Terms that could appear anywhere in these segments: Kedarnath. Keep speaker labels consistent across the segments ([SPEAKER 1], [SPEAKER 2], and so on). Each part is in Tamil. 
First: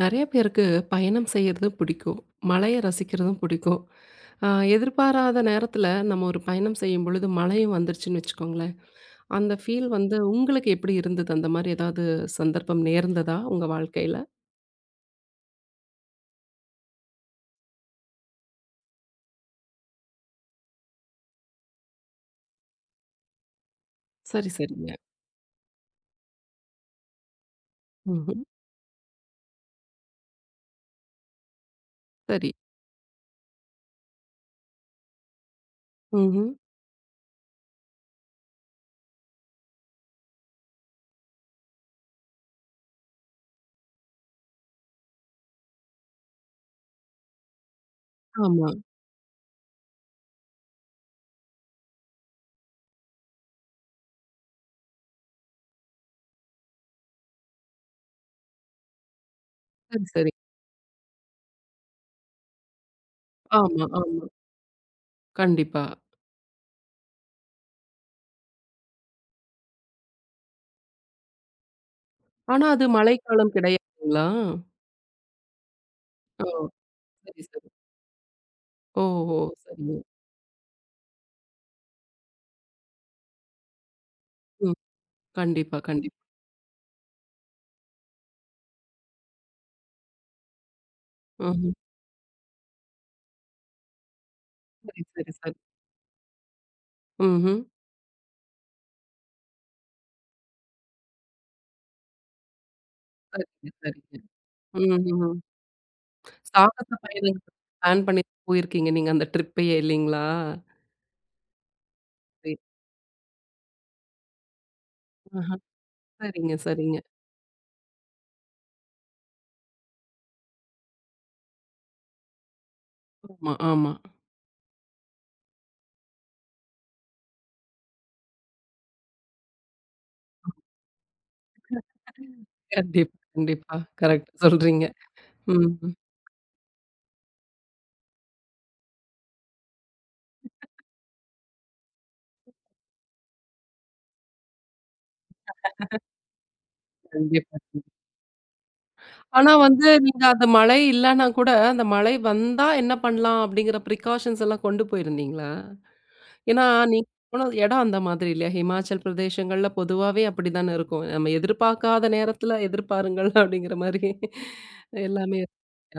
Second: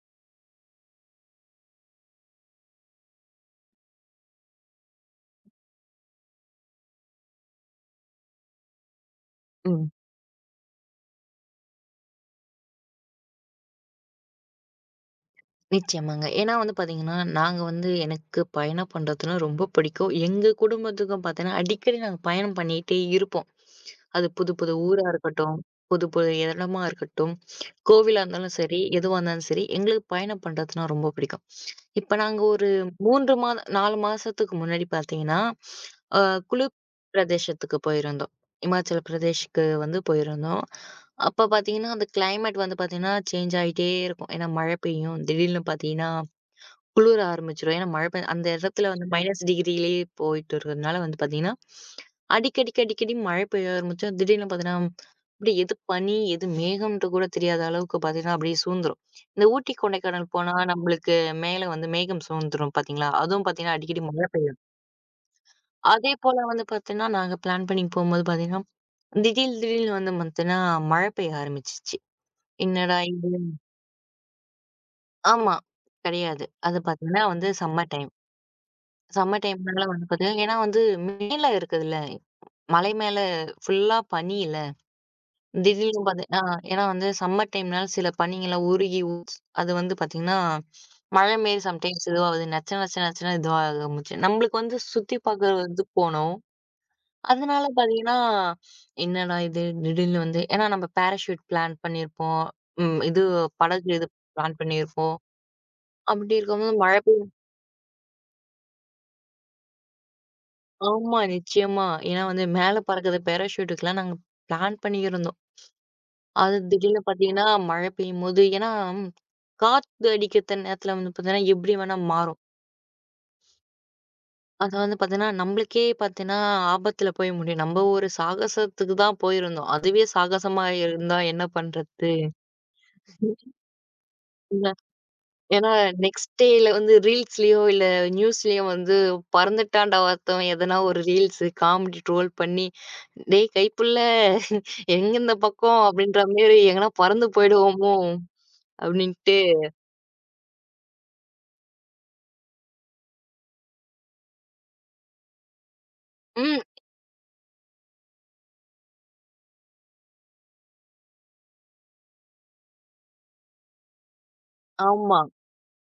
[SPEAKER 1] நெறைய பேருக்கு பயணம் செய்யறது பிடிக்கும். மலைய ரசிக்கிறதும் பிடிக்கும். அ எதிர்பாராத நேரத்துல நம்ம ஒரு பயணம் செய்யும்பொழுது மழையும் வந்துருச்சுன்னு வச்சுக்கோங்களேன். அந்த ஃபீல்
[SPEAKER 2] ம்.
[SPEAKER 1] வந்து உங்களுக்கு எப்படி இருந்தது? அந்த மாரி ஏதாவது சந்தர்ப்பம் நேர்ந்ததா உங்க வாழ்க்கையில?
[SPEAKER 2] நிச்சயமாங்க. ஏன்னா வந்து பார்த்தீங்கன்னா, நாங்க வந்து எனக்கு பயணம் பண்றதுன்னா ரொம்ப பிடிக்கும். எங்க குடும்பத்துக்கும் பார்த்தீங்கன்னா, அடிக்கடி நாங்க பயணம் பண்ணிட்டே இருப்போம். அது
[SPEAKER 1] சரி,
[SPEAKER 2] புது புது
[SPEAKER 1] சரிங்க.
[SPEAKER 2] ஊரா இருக்கட்டும், புது புது இடமா இருக்கட்டும், கோவிலா
[SPEAKER 1] ம்ஹ்ம்.
[SPEAKER 2] இருந்தாலும் சரி, எதுவா இருந்தாலும் சரி, எங்களுக்கு பயணம் பண்றதுன்னா ரொம்ப பிடிக்கும். இப்ப நாங்க
[SPEAKER 1] சரி.
[SPEAKER 2] ஒரு 3 மாத 4 மாசத்துக்கு முன்னாடி பார்த்தீங்கன்னா, அ
[SPEAKER 1] ம்ஹ்ம்.
[SPEAKER 2] குளிர் பிரதேசத்துக்கு போயிருந்தோம். இமாச்சல பிரதேஷ்க்கு வந்து போயிருந்தோம். அப்ப பார்த்தீங்கன்னா, அந்த கிளைமேட் வந்து பார்த்தீங்கன்னா, சேஞ்ச் ஆயிட்டே இருக்கும். ஏன்னா மழை பெய்யும். திடீர்னு பார்த்தீங்கன்னா, குளிர ஆரம்பிச்சுரும். ஏன்னா மழை பெய் அந்த
[SPEAKER 1] ஆமா.
[SPEAKER 2] இடத்துல வந்து -டிகிரிலயே போயிட்டு இருக்கிறதுனால வந்து பார்த்தீங்கன்னா, அடிக்கடிக்கு அடிக்கடி மழை பெய்ய ஆரம்பிச்சுரும். திடீர்னு பார்த்தீங்கன்னா, அப்படியே எது பனி, எது மேகம்ன்ட்டு கூட தெரியாத அளவுக்கு பார்த்தீங்கன்னா, அப்படியே சூழ்ந்துரும். இந்த ஊட்டி,
[SPEAKER 1] சரி,
[SPEAKER 2] கொடைக்கானல்
[SPEAKER 1] சரி.
[SPEAKER 2] போனா நம்மளுக்கு மேல வந்து மேகம் சூழ்ந்துரும் பார்த்தீங்களா? அதுவும் பார்த்தீங்கன்னா,
[SPEAKER 1] ஆமா,
[SPEAKER 2] அடிக்கடி
[SPEAKER 1] ஆமா.
[SPEAKER 2] மழை பெய்யும்.
[SPEAKER 1] கண்டிப்பா.
[SPEAKER 2] அதே போல வந்து பார்த்தீங்கன்னா, நாங்க பிளான் பண்ணி போம்போது பார்த்தீங்கன்னா, திடீர் திடீர்னு வந்து பார்த்தீங்கன்னா, மழை பெய்ய ஆரம்பிச்சுச்சு.
[SPEAKER 1] ஆனா அது
[SPEAKER 2] என்னடா இது?
[SPEAKER 1] மழைக்காலம் கிடையாதுங்களா?
[SPEAKER 2] ஆமா.
[SPEAKER 1] ஓ!
[SPEAKER 2] கிடையாது. அது பார்த்தீங்கன்னா
[SPEAKER 1] சரி,
[SPEAKER 2] வந்து
[SPEAKER 1] சரி.
[SPEAKER 2] Summer time.
[SPEAKER 1] ஓஹோ!
[SPEAKER 2] சம்மர் டைம்னால
[SPEAKER 1] சரிங்க.
[SPEAKER 2] வந்து பார்த்தீங்கன்னா, ஏன்னா வந்து மேல இருக்குதுல்ல. மலை மேல ஃபுல்லா பனியில.
[SPEAKER 1] ம். கண்டிப்பா,
[SPEAKER 2] திடீர்னு
[SPEAKER 1] கண்டிப்பா.
[SPEAKER 2] பார்த்தீங்கன்னா ஏன்னா வந்து சம்மர் டைம்னால சில பனிங்கலாம் உருகி அது வந்து பார்த்தீங்கன்னா, மழை மாரி
[SPEAKER 1] ம்ஹ்ம்.
[SPEAKER 2] சம்டைம்ஸ் இதுவாகுது. நச்ச நச்ச நச்சன்னு இதுவாக ஆரம்பிச்சு. நம்மளுக்கு வந்து
[SPEAKER 1] சரி,
[SPEAKER 2] சுத்தி
[SPEAKER 1] சரி, சரி.
[SPEAKER 2] பார்க்கறது போனோம்.
[SPEAKER 1] ம்ஹ்ம்.
[SPEAKER 2] அதனால பார்த்தீங்கன்னா, என்னடா இது திடீர்னு வந்து ஏன்னா நம்ம பேராஷூட் பிளான் பண்ணியிருப்போம். இது
[SPEAKER 1] சரிங்க,
[SPEAKER 2] படகு இது
[SPEAKER 1] சரிங்க.
[SPEAKER 2] பிளான் பண்ணியிருப்போம்.
[SPEAKER 1] ம்ஹ்ம்.
[SPEAKER 2] அப்படி இருக்கும்போது
[SPEAKER 1] சாகச
[SPEAKER 2] மழை பெய்ய
[SPEAKER 1] பயணம் பிளான் பண்ணி போயிருக்கீங்க நீங்க அந்த ட்ரிப்பயே இல்லைங்களா?
[SPEAKER 2] ஆமா, நிச்சயமா. ஏன்னா வந்து
[SPEAKER 1] சரி.
[SPEAKER 2] மேல பறக்குற பேராஷூட்டுக்குலாம் நாங்க பிளான் பண்ணியிருந்தோம்.
[SPEAKER 1] ஆஹா. சரிங்க,
[SPEAKER 2] அது
[SPEAKER 1] சரிங்க.
[SPEAKER 2] திடீர்னு பார்த்தீங்கன்னா, மழை பெய்யும்போது ஏன்னா காத்து அடிக்கிற நேரத்துல வந்து பார்த்தீங்கன்னா, எப்படி வேணா மாறும்.
[SPEAKER 1] ஆமா, ஆமா.
[SPEAKER 2] அது வந்து பார்த்தீங்கன்னா, நம்மளுக்கே பார்த்தீங்கன்னா, ஆபத்துல போய் முடியும். நம்ம ஒரு சாகசத்துக்கு தான் போயிருந்தோம். அதுவே சாகசமா இருந்தா என்ன பண்றது?
[SPEAKER 1] கண்டிப்பா, கண்டிப்பா. கரெக்ட் சொல்றீங்க.
[SPEAKER 2] ஏன்னா,
[SPEAKER 1] ம்.
[SPEAKER 2] நெக்ஸ்ட் டேல வந்து ரீல்ஸ்லயோ, இல்ல நியூஸ்லயோ வந்து "பறந்துட்டான்டா ஒருத்தன்" எதனா ஒரு ரீல்ஸு காமெடி ட்ரோல் பண்ணி, "டேய் கைப்புள்ள எங்க இந்த பக்கம்?" அப்படின்ற மாரி எங்கனா பறந்து
[SPEAKER 1] கண்டிப்பா.
[SPEAKER 2] போயிடுவோமோ! அப்படின்ட்டு.
[SPEAKER 1] ஆனா வந்து நீங்க அந்த மழை இல்லன்னா கூட, அந்த மழை வந்தா என்ன பண்ணலாம் அப்படிங்கிற பிரிகாஷன்ஸ் எல்லாம் கொண்டு போயிருந்தீங்களா?
[SPEAKER 2] ம்.
[SPEAKER 1] ஏன்னா நீங்க போன இடம் அந்த மாதிரி இல்லையா? ஹிமாச்சல் பிரதேசங்கள்ல பொதுவாவே அப்படித்தானே இருக்கும். நம்ம எதிர்பார்க்காத நேரத்துல எதிர்பாருங்கள் அப்படிங்கிற மாரி
[SPEAKER 2] ஆமா.
[SPEAKER 1] எல்லாமே.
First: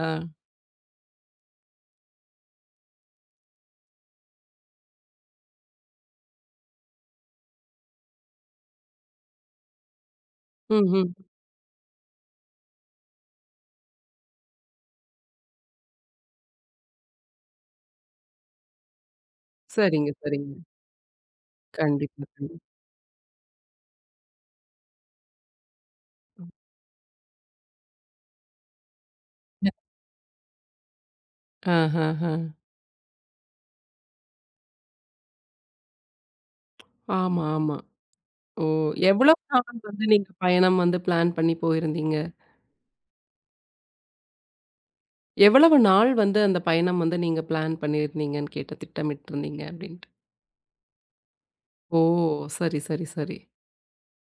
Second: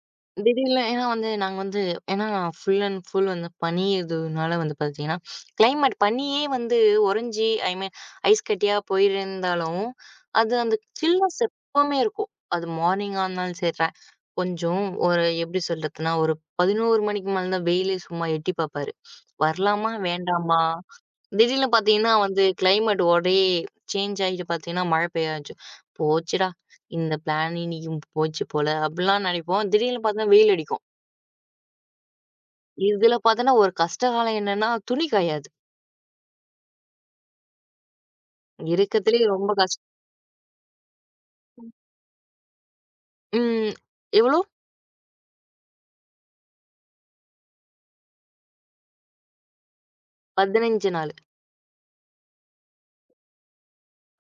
[SPEAKER 1] ஆ.
[SPEAKER 2] திடீர்ல ஏன்னா வந்து நாங்க வந்து ஏன்னா ஃபுல் அண்ட் ஃபுல் வந்து பனி இதுனால வந்து பார்த்தீங்கன்னா, கிளைமேட் பனியே வந்து உறைஞ்சு ஐ மீன் ஐஸ் கட்டியா போயிருந்தாலும், அது அந்த
[SPEAKER 1] ம்ஹ்ம்.
[SPEAKER 2] சில்னஸ் எப்பவுமே இருக்கும். அது மார்னிங்கா இருந்தாலும் சரி, கொஞ்சம் ஒரு எப்படி சொல்றதுன்னா, ஒரு 11 மணிக்கு மேல தான் வெயிலே சும்மா எட்டி பார்ப்பாரு. வரலாமா?
[SPEAKER 1] சரிங்க, சரிங்க.
[SPEAKER 2] வேண்டாமா? திடீர்னு பார்த்தீங்கன்னா
[SPEAKER 1] கண்டிப்பா,
[SPEAKER 2] வந்து
[SPEAKER 1] கண்டிப்பா.
[SPEAKER 2] கிளைமேட் ஒரே சேஞ்ச் ஆயிட்டு பார்த்தீங்கன்னா மழை பெய்ய ஆரம்பிச்சுரும். போச்சுடா! இந்த பிளான் இன்னைக்கு போச்சு போல அப்படிலாம் நினைப்போம். திடீர்னு பார்த்தா வெயில் அடிக்கும்.
[SPEAKER 1] ஆஹஹ.
[SPEAKER 2] இதுல பார்த்தோன்னா ஒரு கஷ்ட காலம் என்னன்னா, துணி காயாது.
[SPEAKER 1] ஆமா, ஆமா. ஓ!
[SPEAKER 2] இருக்கத்திலேயே
[SPEAKER 1] எவ்வளவு
[SPEAKER 2] ரொம்ப
[SPEAKER 1] நாள்
[SPEAKER 2] கஷ்டம்.
[SPEAKER 1] வந்து நீங்க பயணம் வந்து பிளான் பண்ணி போயிருந்தீங்க?
[SPEAKER 2] ம். எவ்வளோ?
[SPEAKER 1] எவ்வளவு நாள் வந்து அந்த பயணம் வந்து நீங்க பிளான் பண்ணியிருந்தீங்கன்னு கேட்டேன், திட்டமிட்டிருந்தீங்க அப்டின்ட்டு.
[SPEAKER 2] 15 நாள்.
[SPEAKER 1] ஓ! சரி, சரி, சரி.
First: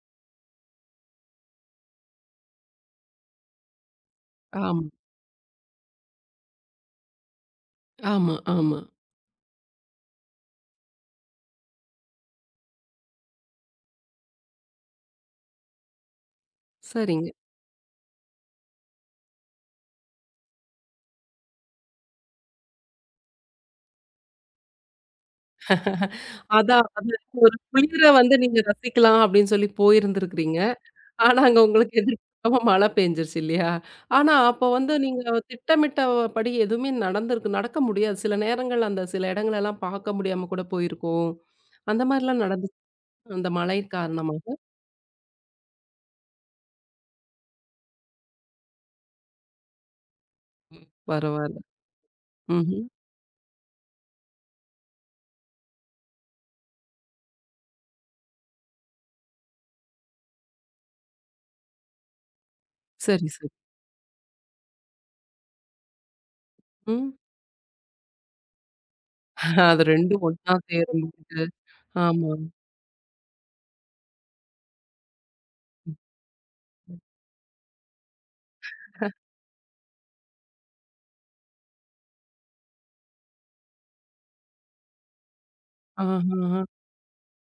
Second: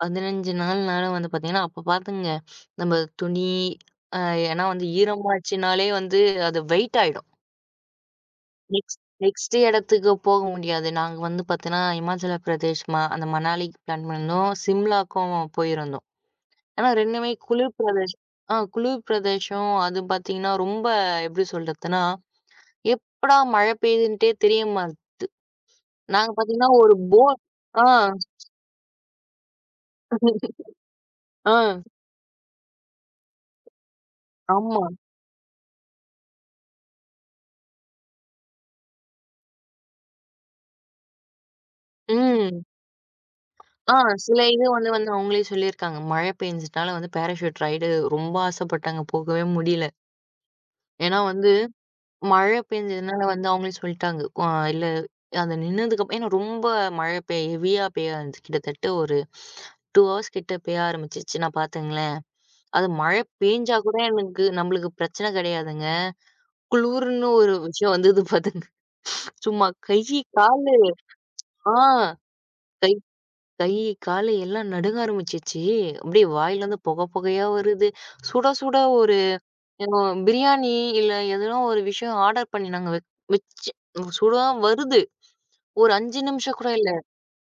[SPEAKER 2] 15 நாள்னால வந்து பார்த்தீங்கன்னா, அப்ப பார்த்துங்க நம்ம துணி அ ஏன்னா
[SPEAKER 1] ஆமா,
[SPEAKER 2] வந்து ஈரமாச்சுனாலே வந்து அது வெயிட் ஆயிடும்.
[SPEAKER 1] ஆமா, ஆமா.
[SPEAKER 2] நெக்ஸ்ட் நெக்ஸ்ட் இடத்துக்கு போக முடியாது. நாங்க வந்து பார்த்தீங்கன்னா, இமாச்சல பிரதேஷ் அந்த மணாலிக்கு பிளான் பண்ணியிருந்தோம். சிம்லாக்கும் போயிருந்தோம். ஆனா
[SPEAKER 1] சரிங்க.
[SPEAKER 2] 2மே குளிர் பிரதேஷ் குளிர் பிரதேசம். அது பார்த்தீங்கன்னா, ரொம்ப எப்படி சொல்றதுன்னா, எப்படா மழை பெய்யுதுன்ட்டே தெரிய நாங்க பார்த்தீங்கன்னா,
[SPEAKER 1] அதான்
[SPEAKER 2] ஒரு
[SPEAKER 1] அது
[SPEAKER 2] போட்
[SPEAKER 1] ஒரு
[SPEAKER 2] ஆ
[SPEAKER 1] குளிர வந்து நீங்க ரசிக்கலாம் அப்டின்னு சொல்லி போயிருந்திருக்கிறீங்க. ஆனா,
[SPEAKER 2] ஆ
[SPEAKER 1] அங்க உங்களுக்கு எதிர்பார்க்காம மழை பெஞ்சிருச்சு இல்லையா? ஆனா, அப்போ
[SPEAKER 2] ஆமா.
[SPEAKER 1] வந்து நீங்க திட்டமிட்டபடி எதுவுமே நடந்திருக்கு நடக்க முடியாது. சில நேரங்கள் அந்த சில இடங்களெல்லாம் பார்க்க முடியாம கூட போயிருக்கும். அந்த மாரிலாம்
[SPEAKER 2] ம்.
[SPEAKER 1] நடந்துச்சு அந்த மழை
[SPEAKER 2] ஆ சில
[SPEAKER 1] காரணமாக?
[SPEAKER 2] இது வந்து வந்து அவங்களே சொல்லியிருக்காங்க. மழை பெஞ்சதுனால வந்து பேராசூட் ரைடு ரொம்ப ஆசைப்பட்டாங்க. போகவே முடியல. ஏன்னா வந்து
[SPEAKER 1] பரவால்ல.
[SPEAKER 2] மழை
[SPEAKER 1] ம்ஹ்ம்.
[SPEAKER 2] பெஞ்சதுனால வந்து அவங்களே சொல்லிட்டாங்க. இல்ல அது நின்னதுக்கப்புறம் ஏன்னா ரொம்ப மழை பெய் ஹெவியா பெய்ய ஆரம்பிச்சு கிட்டத்தட்ட ஒரு 2 ஹவர்ஸ் கிட்ட பெய்ய ஆரம்பிச்சுச்சுன்னா பாத்துங்களேன், அது மழை
[SPEAKER 1] சரி, சரி.
[SPEAKER 2] பேஞ்சா கூட எனக்கு நம்மளுக்கு பிரச்சனை கிடையாதுங்க.
[SPEAKER 1] ம்.
[SPEAKER 2] குளுர்ன்னு ஒரு விஷயம் வந்தது பாத்துங்க. சும்மா
[SPEAKER 1] அது
[SPEAKER 2] கை,
[SPEAKER 1] 2 ஒண்ணா
[SPEAKER 2] காலு
[SPEAKER 1] சேரும்போது,
[SPEAKER 2] ஆ
[SPEAKER 1] ஆமா.
[SPEAKER 2] கை கை, காலு எல்லாம் நடுங்க ஆரம்பிச்சுச்சு. அப்படியே வாயிலருந்து புகை புகையா வருது. சுட சுட ஒரு பிரியாணி இல்ல எதனா ஒரு விஷயம் ஆர்டர் பண்ணி நாங்க வச்சு சுட வருது. ஒரு 5 நிமிஷம்
[SPEAKER 1] ஆஹஹ.
[SPEAKER 2] கூட இல்ல.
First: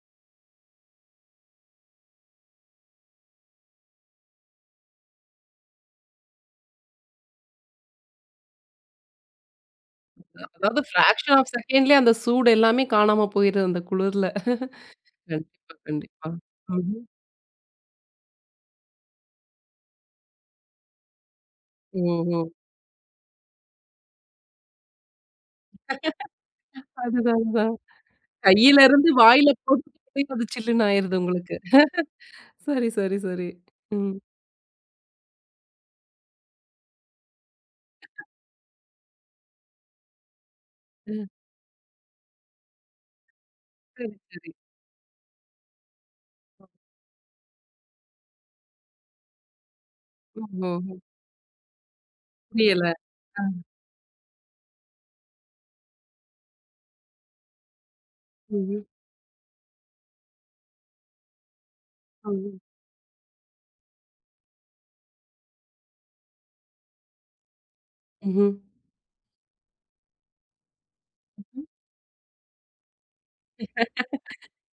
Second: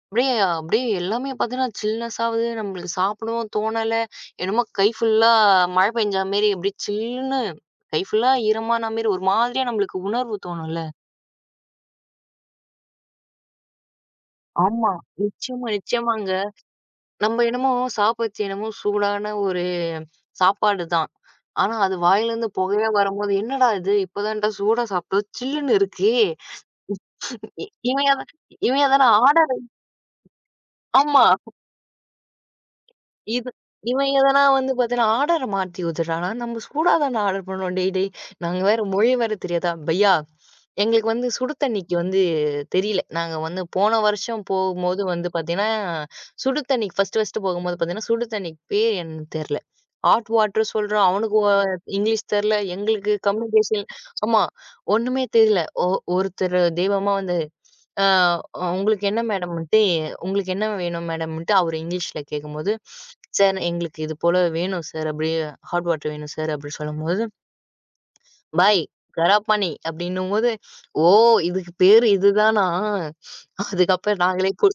[SPEAKER 2] அப்படியே அப்படியே எல்லாமே பார்த்தீங்கன்னா, சில்னெஸ் ஆவுது. நம்மளுக்கு சாப்பிடவும் தோணல. என்னமோ கை ஃபுல்லா மழை பெஞ்சா மாரி அப்படியே சில்லுன்னு கை ஃபுல்லா ஈரமான மாரி ஒரு மாதிரியா நம்மளுக்கு உணர்வு தோணும்ல.
[SPEAKER 1] அதாவது ஃபிராக்ஷன் ஆஃப் செகண்ட்லயே அந்த சூடு எல்லாமே காணாம போயிருது அந்த குளிர்ல.
[SPEAKER 2] ஆமா. நிச்சயமா,
[SPEAKER 1] கண்டிப்பா, கண்டிப்பா.
[SPEAKER 2] நிச்சயமாங்க.
[SPEAKER 1] ம்ஹ்ம்.
[SPEAKER 2] நம்ம என்னமோ சாப்பிடுச்சு என்னமோ சூடான ஒரு சாப்பாடு தான். ஆனா அது
[SPEAKER 1] ஓஹோ!
[SPEAKER 2] வாயிலேருந்து புகையா வரும்போது, "என்னடா இது இப்ப தான்டா சூடா சாப்பிட்டோம். சில்லுன்னு இருக்கே."
[SPEAKER 1] அதுதான்,
[SPEAKER 2] இ
[SPEAKER 1] அதுதான்.
[SPEAKER 2] இவன் எத இவன்
[SPEAKER 1] கையில
[SPEAKER 2] எதனா
[SPEAKER 1] இருந்து வாயில
[SPEAKER 2] ஆர்டர்
[SPEAKER 1] போட்டுக்கிட்டே அது சில்லுன்னு ஆயிருது
[SPEAKER 2] ஆமா.
[SPEAKER 1] உங்களுக்கு. சரி, சரி, சரி.
[SPEAKER 2] இது இவன்
[SPEAKER 1] ம்.
[SPEAKER 2] எதனா வந்து பார்த்தீங்கன்னா, ஆர்டர மாத்தி விட்டுட்டான்னா, நம்ம சூடா தான ஆர்டர் பண்ணுவோம் டேய் டேய். நாங்க வேற மொழி வேற தெரியாதா? பையா, எங்களுக்கு வந்து
[SPEAKER 1] அ.
[SPEAKER 2] சுடு தண்ணிக்கு வந்து தெரியல. நாங்க வந்து போன
[SPEAKER 1] சரி,
[SPEAKER 2] வருஷம்
[SPEAKER 1] சரி.
[SPEAKER 2] போகும்போது வந்து பார்த்தீங்கன்னா, சுடு தண்ணிக்கு ஃபர்ஸ்ட்டு ஃபர்ஸ்ட்டு போகும்போது பார்த்தீங்கன்னா, சுடு தண்ணிக்கு பேர் என்னன்னு தெரியல. ஹாட் வாட்டர்
[SPEAKER 1] ஓஹோ!
[SPEAKER 2] சொல்றோம். அவனுக்கு இங்கிலீஷ் தெரியல.
[SPEAKER 1] புரியல.
[SPEAKER 2] எங்களுக்கு
[SPEAKER 1] அ.
[SPEAKER 2] கம்யூனிகேஷன் ஆமா. ஒண்ணுமே தெரியல. ஒருத்தர் தெய்வமா வந்து ஆ
[SPEAKER 1] ம்ஹ்ம்.
[SPEAKER 2] உங்களுக்கு என்ன மேடம்ன்ட்டு உங்களுக்கு என்ன வேணும் மேடம்ன்ட்டு அவரு இங்கிலீஷ்ல
[SPEAKER 1] ம்.
[SPEAKER 2] கேட்கும்போது, "சார் எங்களுக்கு இது போல வேணும் சார்" அப்படி ஹாட் வாட்டர் வேணும் சார் அப்படி சொல்லும்போது,
[SPEAKER 1] ம்ஹ்ம்.
[SPEAKER 2] "பாய் கராப்பானி" அப்படின்னும்போது, "ஓ!
[SPEAKER 1] ம்.
[SPEAKER 2] இதுக்கு பேரு இதுதானா?" அதுக்கப்புறம்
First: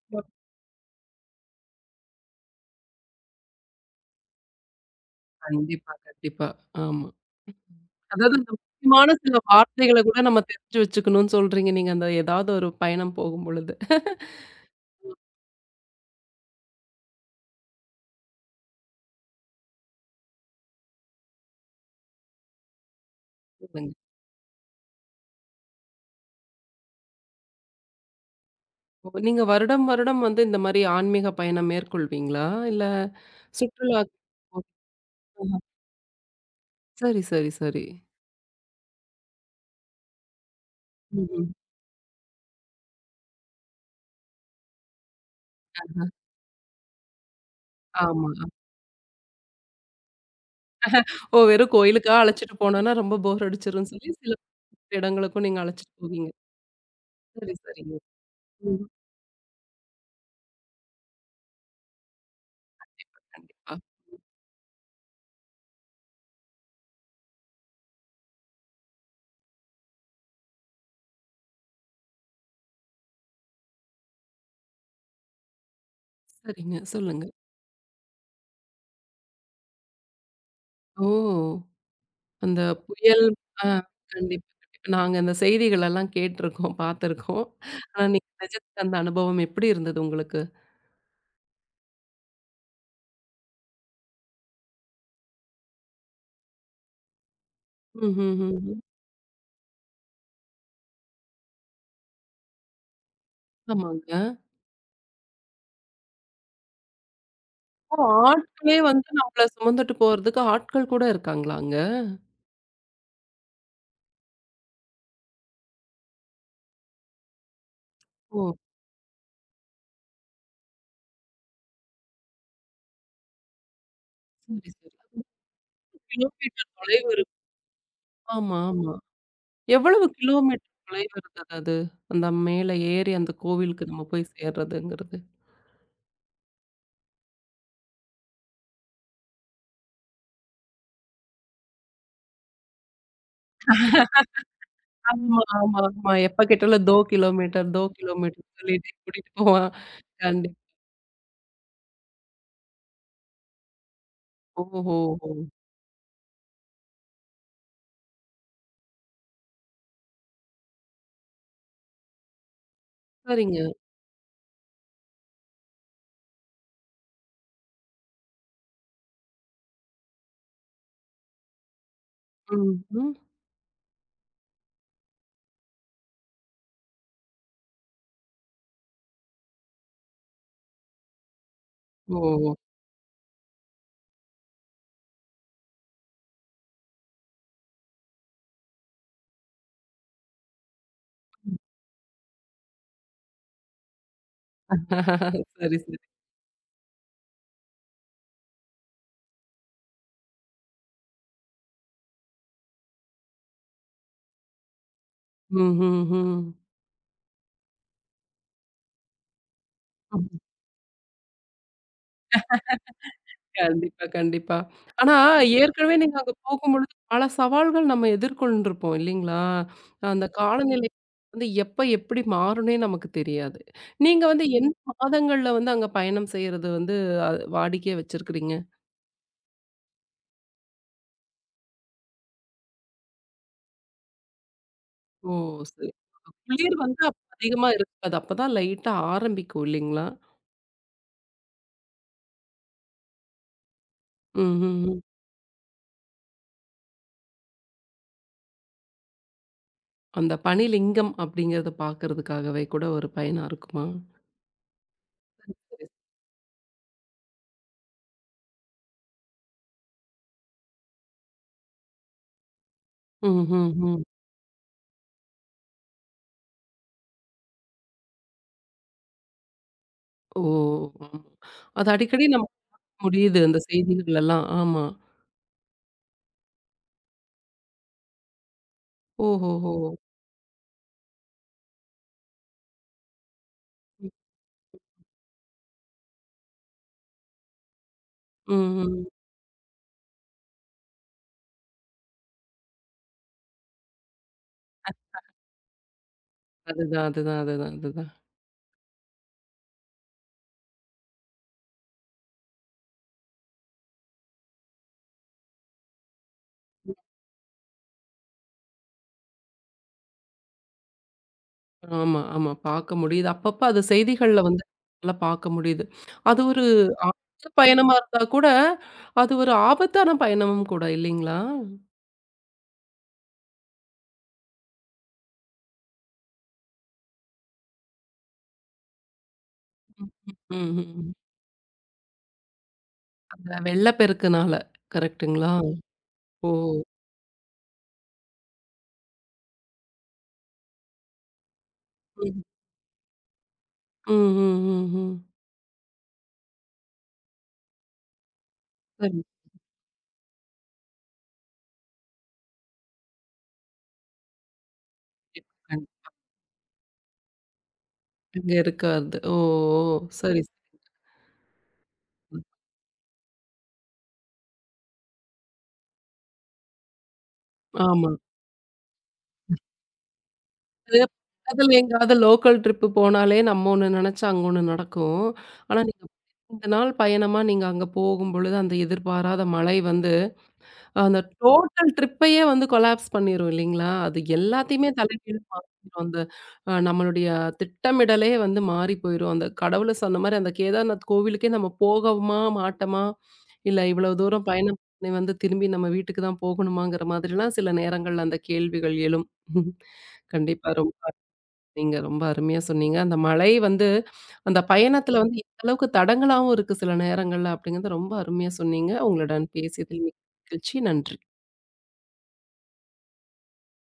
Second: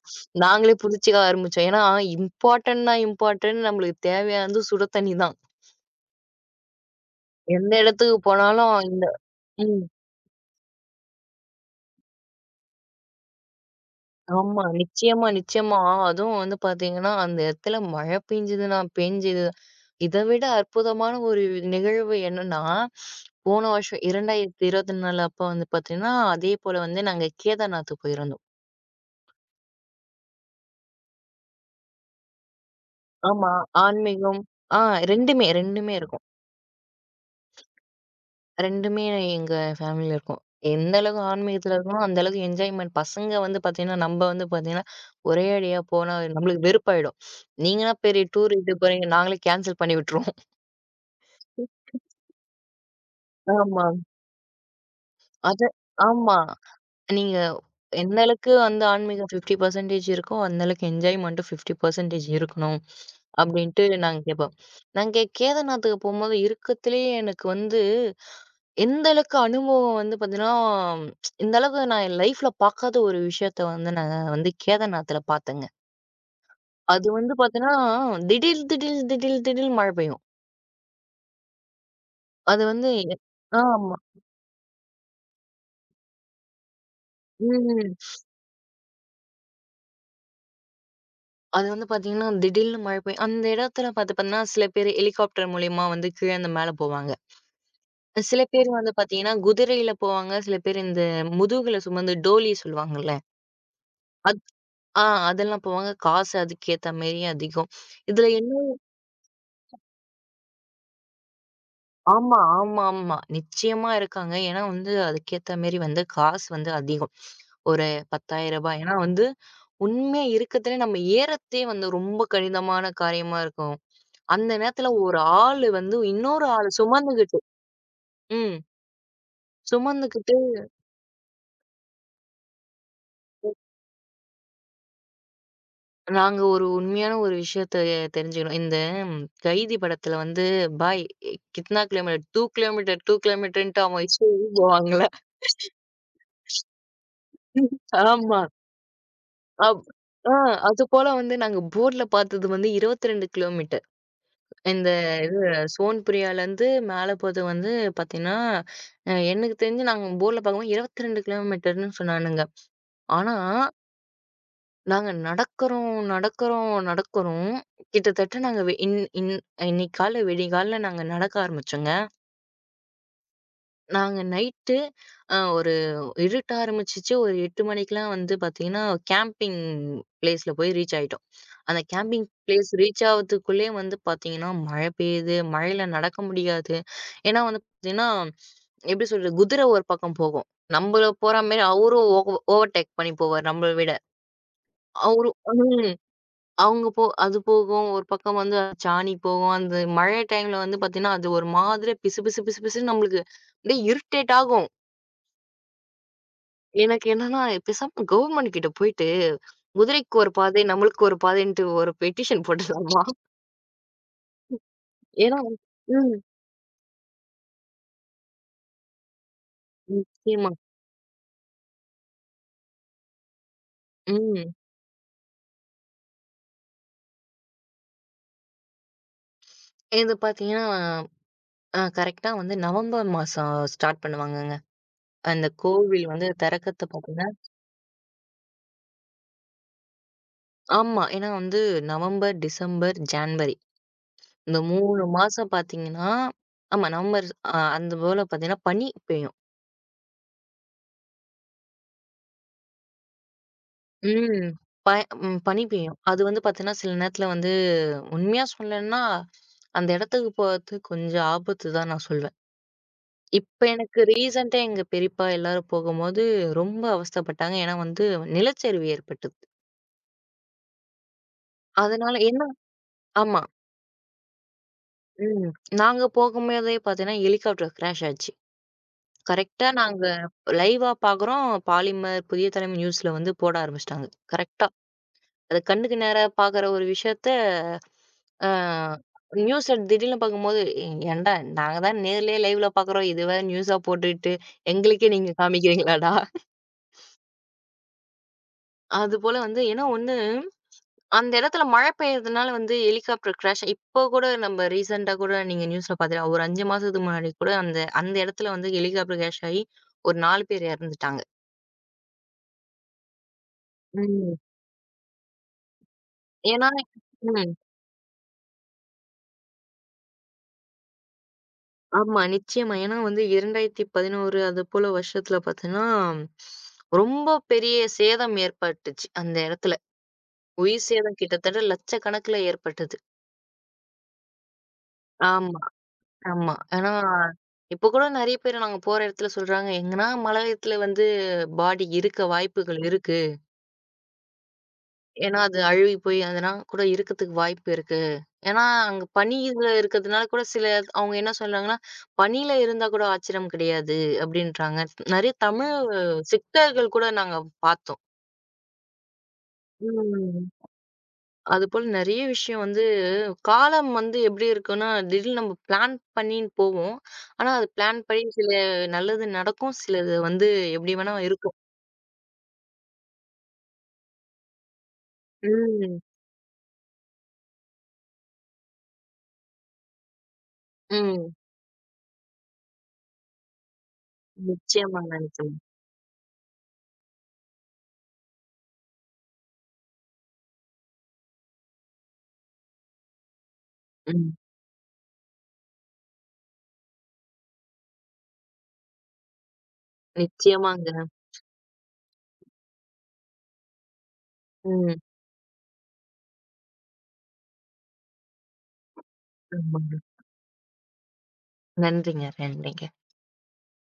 [SPEAKER 2] நாங்களே புடிச்சுக்க ஆரம்பிச்சோம். ஏன்னா இம்பார்ட்டன்ட்னா இம்பார்ட்டன்ட் நம்மளுக்கு தேவையானது சுட தண்ணி தான்.
[SPEAKER 1] கண்டிப்பா, கண்டிப்பா. ஆமா.
[SPEAKER 2] எந்த இடத்துக்கு
[SPEAKER 1] அதாவது அந்த
[SPEAKER 2] போனாலும் இந்த
[SPEAKER 1] முக்கியமான சில
[SPEAKER 2] ம்.
[SPEAKER 1] வார்த்தைகள கூட நம்ம தெரிஞ்சு வச்சுக்கணும்னு சொல்றீங்க. நீங்க அந்த ஏதாவது ஒரு பயணம் போகும்பொழுது.
[SPEAKER 2] ஆமா. நிச்சயமா, நிச்சயமா. அதுவும் வந்து பார்த்தீங்கன்னா, அந்த இடத்துல மழை பெஞ்சதுன்னா பெஞ்சது இத விட அற்புதமான ஒரு நிகழ்வு என்னன்னா, போன
[SPEAKER 1] சொல்லுங்க.
[SPEAKER 2] வருஷம் 2024 அப்ப வந்து பார்த்தீங்கன்னா, அதே போல வந்து நாங்க கேதார்நாத் போயிருந்தோம்.
[SPEAKER 1] இப்போ நீங்க வருடம், வருடம் வந்து இந்த மாரி ஆன்மீக பயணம் மேற்கொள்வீங்களா? இல்ல
[SPEAKER 2] ஆமா.
[SPEAKER 1] சுற்றுலா
[SPEAKER 2] ஆன்மீகம் ஆ
[SPEAKER 1] ஓ!
[SPEAKER 2] 2மே 2மே இருக்கும்.
[SPEAKER 1] சரி, சரி, சரி.
[SPEAKER 2] 2மே எங்க ஃபேமிலில இருக்கும். எந்த அளவுக்கு
[SPEAKER 1] ம்ஹ்ம்.
[SPEAKER 2] ஆன்மீகத்துல இருக்கமோ, அந்த அளவுக்கு என்ஜாய்மென்ட். பசங்க வந்து பார்த்தீங்கன்னா, நம்ப வந்து பார்த்தீங்கன்னா, ஒரே அடியா போனா நம்மளுக்கு வெறுப்பாயிடும். நீங்கலாம் பெரிய
[SPEAKER 1] ஆமா.
[SPEAKER 2] டூர் இட்டு போறீங்க, நாங்களே கேன்சல் பண்ணி விட்டுருவோம்.
[SPEAKER 1] ஓ! வெறும் கோயிலுக்கா அழைச்சிட்டு போனோம்னா ரொம்ப போர்
[SPEAKER 2] ஆமா.
[SPEAKER 1] அடிச்சிரும்ன்னு சொல்லி சில இடங்களுக்கும் நீங்க
[SPEAKER 2] அது
[SPEAKER 1] அழைச்சிட்டு போவீங்க.
[SPEAKER 2] ஆமா. நீங்க
[SPEAKER 1] சரி, சரிங்க.
[SPEAKER 2] எந்த அளவுக்கு அந்த
[SPEAKER 1] ம்.
[SPEAKER 2] ஆன்மீகம் 50% இருக்கோ, அந்த அளவுக்கு என்ஜாய்மென்ட்டும் 50% இருக்கணும்.
[SPEAKER 1] கண்டிப்பா.
[SPEAKER 2] அப்படின்ட்டு நாங்க கேட்போம். நாங்க கேதார்நாத்துக்கு போம்போது இருக்கத்துலயே எனக்கு வந்து எந்த அளவுக்கு அனுபவம் வந்து பார்த்தீங்கன்னா, இந்த அளவுக்கு நான் என் லைஃப்ல பார்க்காத ஒரு விஷயத்த வந்து நான் வந்து கேதார்நாத்ல பார்த்தேங்க.
[SPEAKER 1] சரிங்க.
[SPEAKER 2] அது
[SPEAKER 1] சொல்லுங்க.
[SPEAKER 2] வந்து பார்த்தீங்கன்னா, திடீர் திடீர் திடீர் திடீர்னு மழை பெய்யும்.
[SPEAKER 1] ஓ! அந்த
[SPEAKER 2] அது வந்து எ-
[SPEAKER 1] புயல் ஆ
[SPEAKER 2] ஆமா.
[SPEAKER 1] கண்டிப்பா, கண்டிப்பா. நாங்க அந்த செய்திகளெல்லாம் கேட்டுருக்கோம், பார்த்துருக்கோம்.
[SPEAKER 2] ம்.
[SPEAKER 1] ஆனா நீங்க நிஜத்துல அந்த அனுபவம் எப்படி இருந்தது உங்களுக்கு?
[SPEAKER 2] அது வந்து பார்த்தீங்கன்னா, திடீர்னு மழை பெய்யும். அந்த இடத்துல பார்த்து பார்த்தீங்கன்னா, சில பேர் ஹெலிகாப்டர் மூலியமா வந்து கீழேருந்து மேல போவாங்க. சில பேர்
[SPEAKER 1] ம்ஹ்ஹ்ம்.
[SPEAKER 2] வந்து பாத்தீங்கன்னா, குதிரையில போவாங்க. சில பேர் இந்த முதுகுல சுமந்து டோலி சொல்லுவாங்கல்ல.
[SPEAKER 1] ஆமாங்க.
[SPEAKER 2] அத் ஆ அதெல்லாம் போவாங்க. காசு அதுக்கேத்த மாரி அதிகம்.
[SPEAKER 1] ஓ!
[SPEAKER 2] இதுல என்ன
[SPEAKER 1] ஆட்களே வந்து நம்மள சுமந்துட்டு போறதுக்கு ஆட்கள் கூட இருக்காங்களா அங்க?
[SPEAKER 2] ஆமா, ஆமா, ஆமா. நிச்சயமா இருக்காங்க. ஏன்னா வந்து அதுக்கேத்த மாரி வந்து காசு வந்து அதிகம். ஒரு ரூ.
[SPEAKER 1] ஓ!
[SPEAKER 2] 10,000 ஏன்னா வந்து உண்மையா இருக்கதுலே நம்ம ஏறத்தே வந்து ரொம்ப கடினமான காரியமா இருக்கும். அந்த
[SPEAKER 1] சரி,
[SPEAKER 2] நேரத்துல
[SPEAKER 1] சரி.
[SPEAKER 2] ஒரு ஆளு வந்து இன்னொரு
[SPEAKER 1] கிலோமீட்டர்
[SPEAKER 2] ஆளு
[SPEAKER 1] தொலைவு இருக்கு.
[SPEAKER 2] சுமந்துகிட்டு
[SPEAKER 1] ஆமா,
[SPEAKER 2] ம்.
[SPEAKER 1] ஆமா. எவ்வளவு
[SPEAKER 2] சுமந்துகிட்டு
[SPEAKER 1] கிலோமீட்டர் தொலைவு இருந்தது அது? அந்த மேல ஏறி அந்த கோவிலுக்கு நம்ம போய் சேர்றதுங்கிறது.
[SPEAKER 2] நாங்க ஒரு உண்மையான ஒரு விஷயத்த தெரிஞ்சுக்கணும். இந்த ம், கைதி படத்துல வந்து பாய் கித்னா கிலோமீட்டர் 2 கிலோமீட்டர் 2 கிலோமீட்டர்ன்ட்டு அவன் இஷ்டத்துக்கு போவாங்கல்ல.
[SPEAKER 1] ஆமா, ஆமா, ஆமா. எப்ப கேட்டாலும் "தோ கிலோமீட்டர், தோ
[SPEAKER 2] ஆமா.
[SPEAKER 1] கிலோமீட்டர்" சொல்லிட்டு கூட்டிட்டு போவான்.
[SPEAKER 2] அப் ஆ
[SPEAKER 1] கண்டிப்பா.
[SPEAKER 2] அதுபோல வந்து நாங்க போர்ட்ல பார்த்தது வந்து 22 கிலோமீட்டர். இந்த
[SPEAKER 1] ஓஹோ! ஓ!
[SPEAKER 2] இது சோன்புரியாலருந்து மேல போறது வந்து பார்த்தீங்கன்னா, எனக்கு தெரிஞ்சு நாங்க போர்ட்ல பார்க்கும்போது 22 கிலோமீட்டர்ன்னு சொன்னானுங்க. ஆனா
[SPEAKER 1] சரிங்க.
[SPEAKER 2] நாங்க நடக்குறோம், நடக்குறோம், நடக்குறோம். கிட்டத்தட்ட நாங்க வெ இன் இன் இன்னைக்கு காலைல விடியகாலைல நாங்க நடக்க ஆரம்பிச்சோங்க.
[SPEAKER 1] ம், ம்.
[SPEAKER 2] நாங்க நைட்டு ஒரு இருட்ட ஆரம்பிச்சுச்சு. ஒரு 8 மணிக்கெல்லாம் வந்து பார்த்தீங்கன்னா, கேம்பிங் பிளேஸ்ல போய் ரீச் ஆயிட்டோம். அந்த கேம்பிங்
[SPEAKER 1] ஓ!
[SPEAKER 2] பிளேஸ் ரீச் ஆவறதுக்குள்ளயே வந்து பார்த்தீங்கன்னா, மழை பெய்யுது. மழையில நடக்க முடியாது. ஏன்னா வந்து பார்த்தீங்கன்னா, எப்படி சொல்றது? குதிரை ஒரு பக்கம் போகும். நம்மள போற மாரி அவரும் ஓவர்டேக் பண்ணி போவாரு நம்மள விட. அவரும்
[SPEAKER 1] சரி,
[SPEAKER 2] ம்.
[SPEAKER 1] சரி.
[SPEAKER 2] அவங்க போ அது போகும். ஒரு பக்கம் வந்து அது சாணி போகும். அந்த மழை டைம்ல வந்து பார்த்தீங்கன்னா, அது ஒரு மாதிரி பிசுபிசு பிசுபிசுன்னு நம்மளுக்கு அப்படியே இரிட்டேட் ஆகும்.
[SPEAKER 1] ம், ம்,
[SPEAKER 2] எனக்கு என்னன்னா, பேசாம கவர்மெண்ட் கிட்ட போயிட்டு, குதிரைக்கு
[SPEAKER 1] ம்.
[SPEAKER 2] ஒரு பாதை, நம்மளுக்கு ஒரு பாதைன்ட்டு ஒரு பெட்டிஷன் போட்டுடலாமா?
[SPEAKER 1] கண்டிப்பா, கண்டிப்பா. ஆனா
[SPEAKER 2] ஏன்னா ம்.
[SPEAKER 1] ஏற்கனவே நீங்க அங்க போகும்பொழுது பல சவால்கள் நம்ம எதிர்கொண்டிருப்போம் இல்லைங்களா? அந்த
[SPEAKER 2] நிச்சயமா.
[SPEAKER 1] காலநிலை வந்து எப்ப எப்படி மாறும்னே நமக்கு தெரியாது. நீங்க வந்து
[SPEAKER 2] ம்.
[SPEAKER 1] எந்த மாதங்கள்ல வந்து அங்க பயணம் செய்யறது வந்து அ வாடிக்கையா வச்சிருக்கிறீங்க?
[SPEAKER 2] இது பார்த்தீங்கன்னா, கரெக்ட்டா வந்து நவம்பர் மாசம் ஸ்டார்ட் பண்ணுவாங்கங்க.
[SPEAKER 1] ஓ!
[SPEAKER 2] அந்த
[SPEAKER 1] சரி.
[SPEAKER 2] கோவில் வந்து
[SPEAKER 1] குளிர்
[SPEAKER 2] திறக்கத்த
[SPEAKER 1] வந்து அப்ப
[SPEAKER 2] பார்த்தீங்கன்னா
[SPEAKER 1] அதிகமா இருக்காது. அப்பதான் லைட்டா ஆரம்பிக்கும் இல்லைங்களா?
[SPEAKER 2] ஆமா. ஏன்னா வந்து நவம்பர், டிசம்பர், ஜான்வரி இந்த
[SPEAKER 1] ம்ஹ்ஹ்ம்.
[SPEAKER 2] 3 மாசம் பார்த்தீங்கன்னா, ஆமா நவம்பர் அந்த போல பார்த்தீங்கன்னா பனி பெய்யும்.
[SPEAKER 1] அந்த பனிலிங்கம் அப்படிங்கிறத பார்க்கறதுக்காகவே கூட ஒரு பயணம் இருக்குமா?
[SPEAKER 2] ம். ப ம் பனி
[SPEAKER 1] சரி.
[SPEAKER 2] பெய்யும். அது வந்து பார்த்தீங்கன்னா, சில நேரத்தில வந்து உண்மையா சொல்லணும்னா, அந்த இடத்துக்கு போறது கொஞ்சம் ஆபத்து தான் நான் சொல்வேன். இப்ப
[SPEAKER 1] ம்ஹ்ஹ்ம்.
[SPEAKER 2] எனக்கு ரீசென்ட்டா எங்க பெரியப்பா எல்லாரும் போகும்போது ரொம்ப அவஸ்தைப்பட்டாங்க. ஏன்னா வந்து நிலச்சரிவு ஏற்பட்டது.
[SPEAKER 1] ஓ! ஆமா. அது
[SPEAKER 2] அதனால
[SPEAKER 1] அடிக்கடி நம்ம
[SPEAKER 2] ஏன்னா
[SPEAKER 1] முடியுது
[SPEAKER 2] ஆமா.
[SPEAKER 1] அந்த செய்திகள்லாம். ஆமா.
[SPEAKER 2] ம். நாங்க போகும்போதே பார்த்தீங்கன்னா, ஹெலிகாப்டர் கிராஷ் ஆச்சு. கரெக்ட்டா
[SPEAKER 1] ஓஹோஹோ!
[SPEAKER 2] நாங்க லைவா பார்க்குறோம். பாலிமர் புதிய தலைமை நியூஸ்ல வந்து போட ஆரம்பிச்சுட்டாங்க. கரெக்ட்டா அது கண்ணுக்கு நேரா பாக்குற ஒரு விஷயத்த, அ
[SPEAKER 1] ம், ம்.
[SPEAKER 2] நியூஸ திடீர்னு பாக்கும்போது, ஏன்டா நாங்க தான் நேர்லயே லைவ்ல பாக்குறோம். இது வேற நியூஸா போட்டுட்டு, எங்களுக்கே நீங்க காமிக்கிறீங்களாடா?
[SPEAKER 1] அதுதான், அதுதான், அதுதான், அதுதான்.
[SPEAKER 2] அதுபோல வந்து ஏன்னா ஒண்ணு, அந்த இடத்துல மழை பெய்யறதுனால வந்து ஹெலிகாப்டர் கிராஷ் இப்போ கூட நம்ம ரீசென்ட்டா கூட நீங்க நியூஸ்ல பாத்தீங்கன்னா, ஒரு 5 மாசத்துக்கு முன்னாடி கூட அந்த அந்த இடத்துல வந்து ஹெலிகாப்டர் கிராஷ் ஆயி, ஒரு 4 பேர் இறந்துட்டாங்க.
[SPEAKER 1] ஆமா, ஆமா. பார்க்க முடியுது. அப்பப்ப அது
[SPEAKER 2] ம்.
[SPEAKER 1] செய்திகள்ல வந்து நல்லா பார்க்க முடியுது. அது ஒரு
[SPEAKER 2] ஏன்னா
[SPEAKER 1] ஆபத்து பயணமா இருந்தா கூட, அது ஒரு ஆபத்தான பயணமும் கூட இல்லைங்களா?
[SPEAKER 2] ஆமா, நிச்சயமா. ஏன்னா வந்து 2011 அது போல வருஷத்துல பார்த்தீங்கன்னா, ரொம்ப பெரிய சேதம் ஏற்பட்டுச்சு அந்த இடத்துல.
[SPEAKER 1] ம், ம்,
[SPEAKER 2] உயிர்
[SPEAKER 1] ம்.
[SPEAKER 2] சேதம் கிட்டத்தட்ட லட்சக்கணக்குல ஏற்பட்டது.
[SPEAKER 1] அந்த வெள்ளப்பெருக்குனால கரெக்ட்டுங்களா?
[SPEAKER 2] ஆமா,
[SPEAKER 1] ஓ!
[SPEAKER 2] ஆமா. ஏன்னா, இப்ப கூட நெறைய பேர் நாங்க போற இடத்துல சொல்றாங்க, எங்கன்னா மலையத்துல வந்து பாடி இருக்க
[SPEAKER 1] ம்,
[SPEAKER 2] வாய்ப்புகள் இருக்கு.
[SPEAKER 1] ம், ம், ம், ம்.
[SPEAKER 2] ஏன்னா, அது அழுகி போய் அதனா கூட இருக்கதுக்கு வாய்ப்பு இருக்கு. ஏன்னா, அங்க
[SPEAKER 1] சரி.
[SPEAKER 2] பனியில இருக்கிறதுனால கூட சில அவங்க என்ன சொல்றாங்கன்னா, "பனியில இருந்தா கூட ஆச்சரியம் கிடையாது" அப்படின்றாங்க. நெறைய தமிழ் சித்தர்கள் கூட நாங்க பார்த்தோம்.
[SPEAKER 1] இங்க இருக்காது. ஓ! ஓ! சரி,
[SPEAKER 2] ம்.
[SPEAKER 1] சரி.
[SPEAKER 2] அதுபோல நெறைய விஷயம் வந்து காலம் வந்து எப்படி இருக்குன்னா, திடீர்னு நம்ம பிளான் பண்ணின்னு போவோம். ஆனா, அது பிளான்
[SPEAKER 1] ஆமா.
[SPEAKER 2] படி சில நல்லது நடக்கும். சிலது வந்து எப்படி
[SPEAKER 1] அது
[SPEAKER 2] வேணா இருக்கும்.
[SPEAKER 1] பக்கத்துல எங்கேயாவது லோக்கல் ட்ரிப் போனாலே நம்ம ஒண்ணு நெனச்சா அங்க ஒண்ணு நடக்கும். ஆனா
[SPEAKER 2] ம்.
[SPEAKER 1] நீங்க நீண்ட நாள் பயணமா நீங்க அங்க போகும்பொழுது, அந்த எதிர்பாராத மழை வந்து அந்த
[SPEAKER 2] ம்.
[SPEAKER 1] டோட்டல் ட்ரிப்பையே வந்து கொலாப்ஸ் பண்ணிரும் இல்லைங்களா? அது எல்லாத்தையுமே
[SPEAKER 2] நிச்சயமாங்க,
[SPEAKER 1] தலைகீழா
[SPEAKER 2] நிச்சயமா.
[SPEAKER 1] மாத்திரும். அந்த நம்மளுடைய திட்டமிடலே வந்து மாறி போயிரும். அந்த கடவுள சொன்ன மாரி அந்த கேதார்நாத் கோவிலுக்கே நம்ம போகவுமா, மாட்டமா? இல்ல இவ்வளவு
[SPEAKER 2] ம்.
[SPEAKER 1] தூரம் பயணம் பண்ணி வந்து திரும்பி நம்ம வீட்டுக்கு தான் போகணுமாங்கிற மாதிரிலாம் சில நேரங்கள்ல அந்த கேள்விகள் எழும். கண்டிப்பா.
[SPEAKER 2] நிச்சயமாங்க.
[SPEAKER 1] ரொம்ப நீங்க ரொம்ப அருமையா சொன்னீங்க. அந்த மழை வந்து அந்த
[SPEAKER 2] ம்.
[SPEAKER 1] பயணத்தில வந்து எந்த அளவுக்கு தடங்கலாவும் இருக்கு சில நேரங்கள்ல அப்படிங்கிறத ரொம்ப அருமையா சொன்னீங்க. உங்களுடன்
[SPEAKER 2] ஆமாங்க.
[SPEAKER 1] பேசியதில் மிக்க மகிழ்ச்சி. நன்றி.
[SPEAKER 2] நன்றிங்க, நன்றிங்க.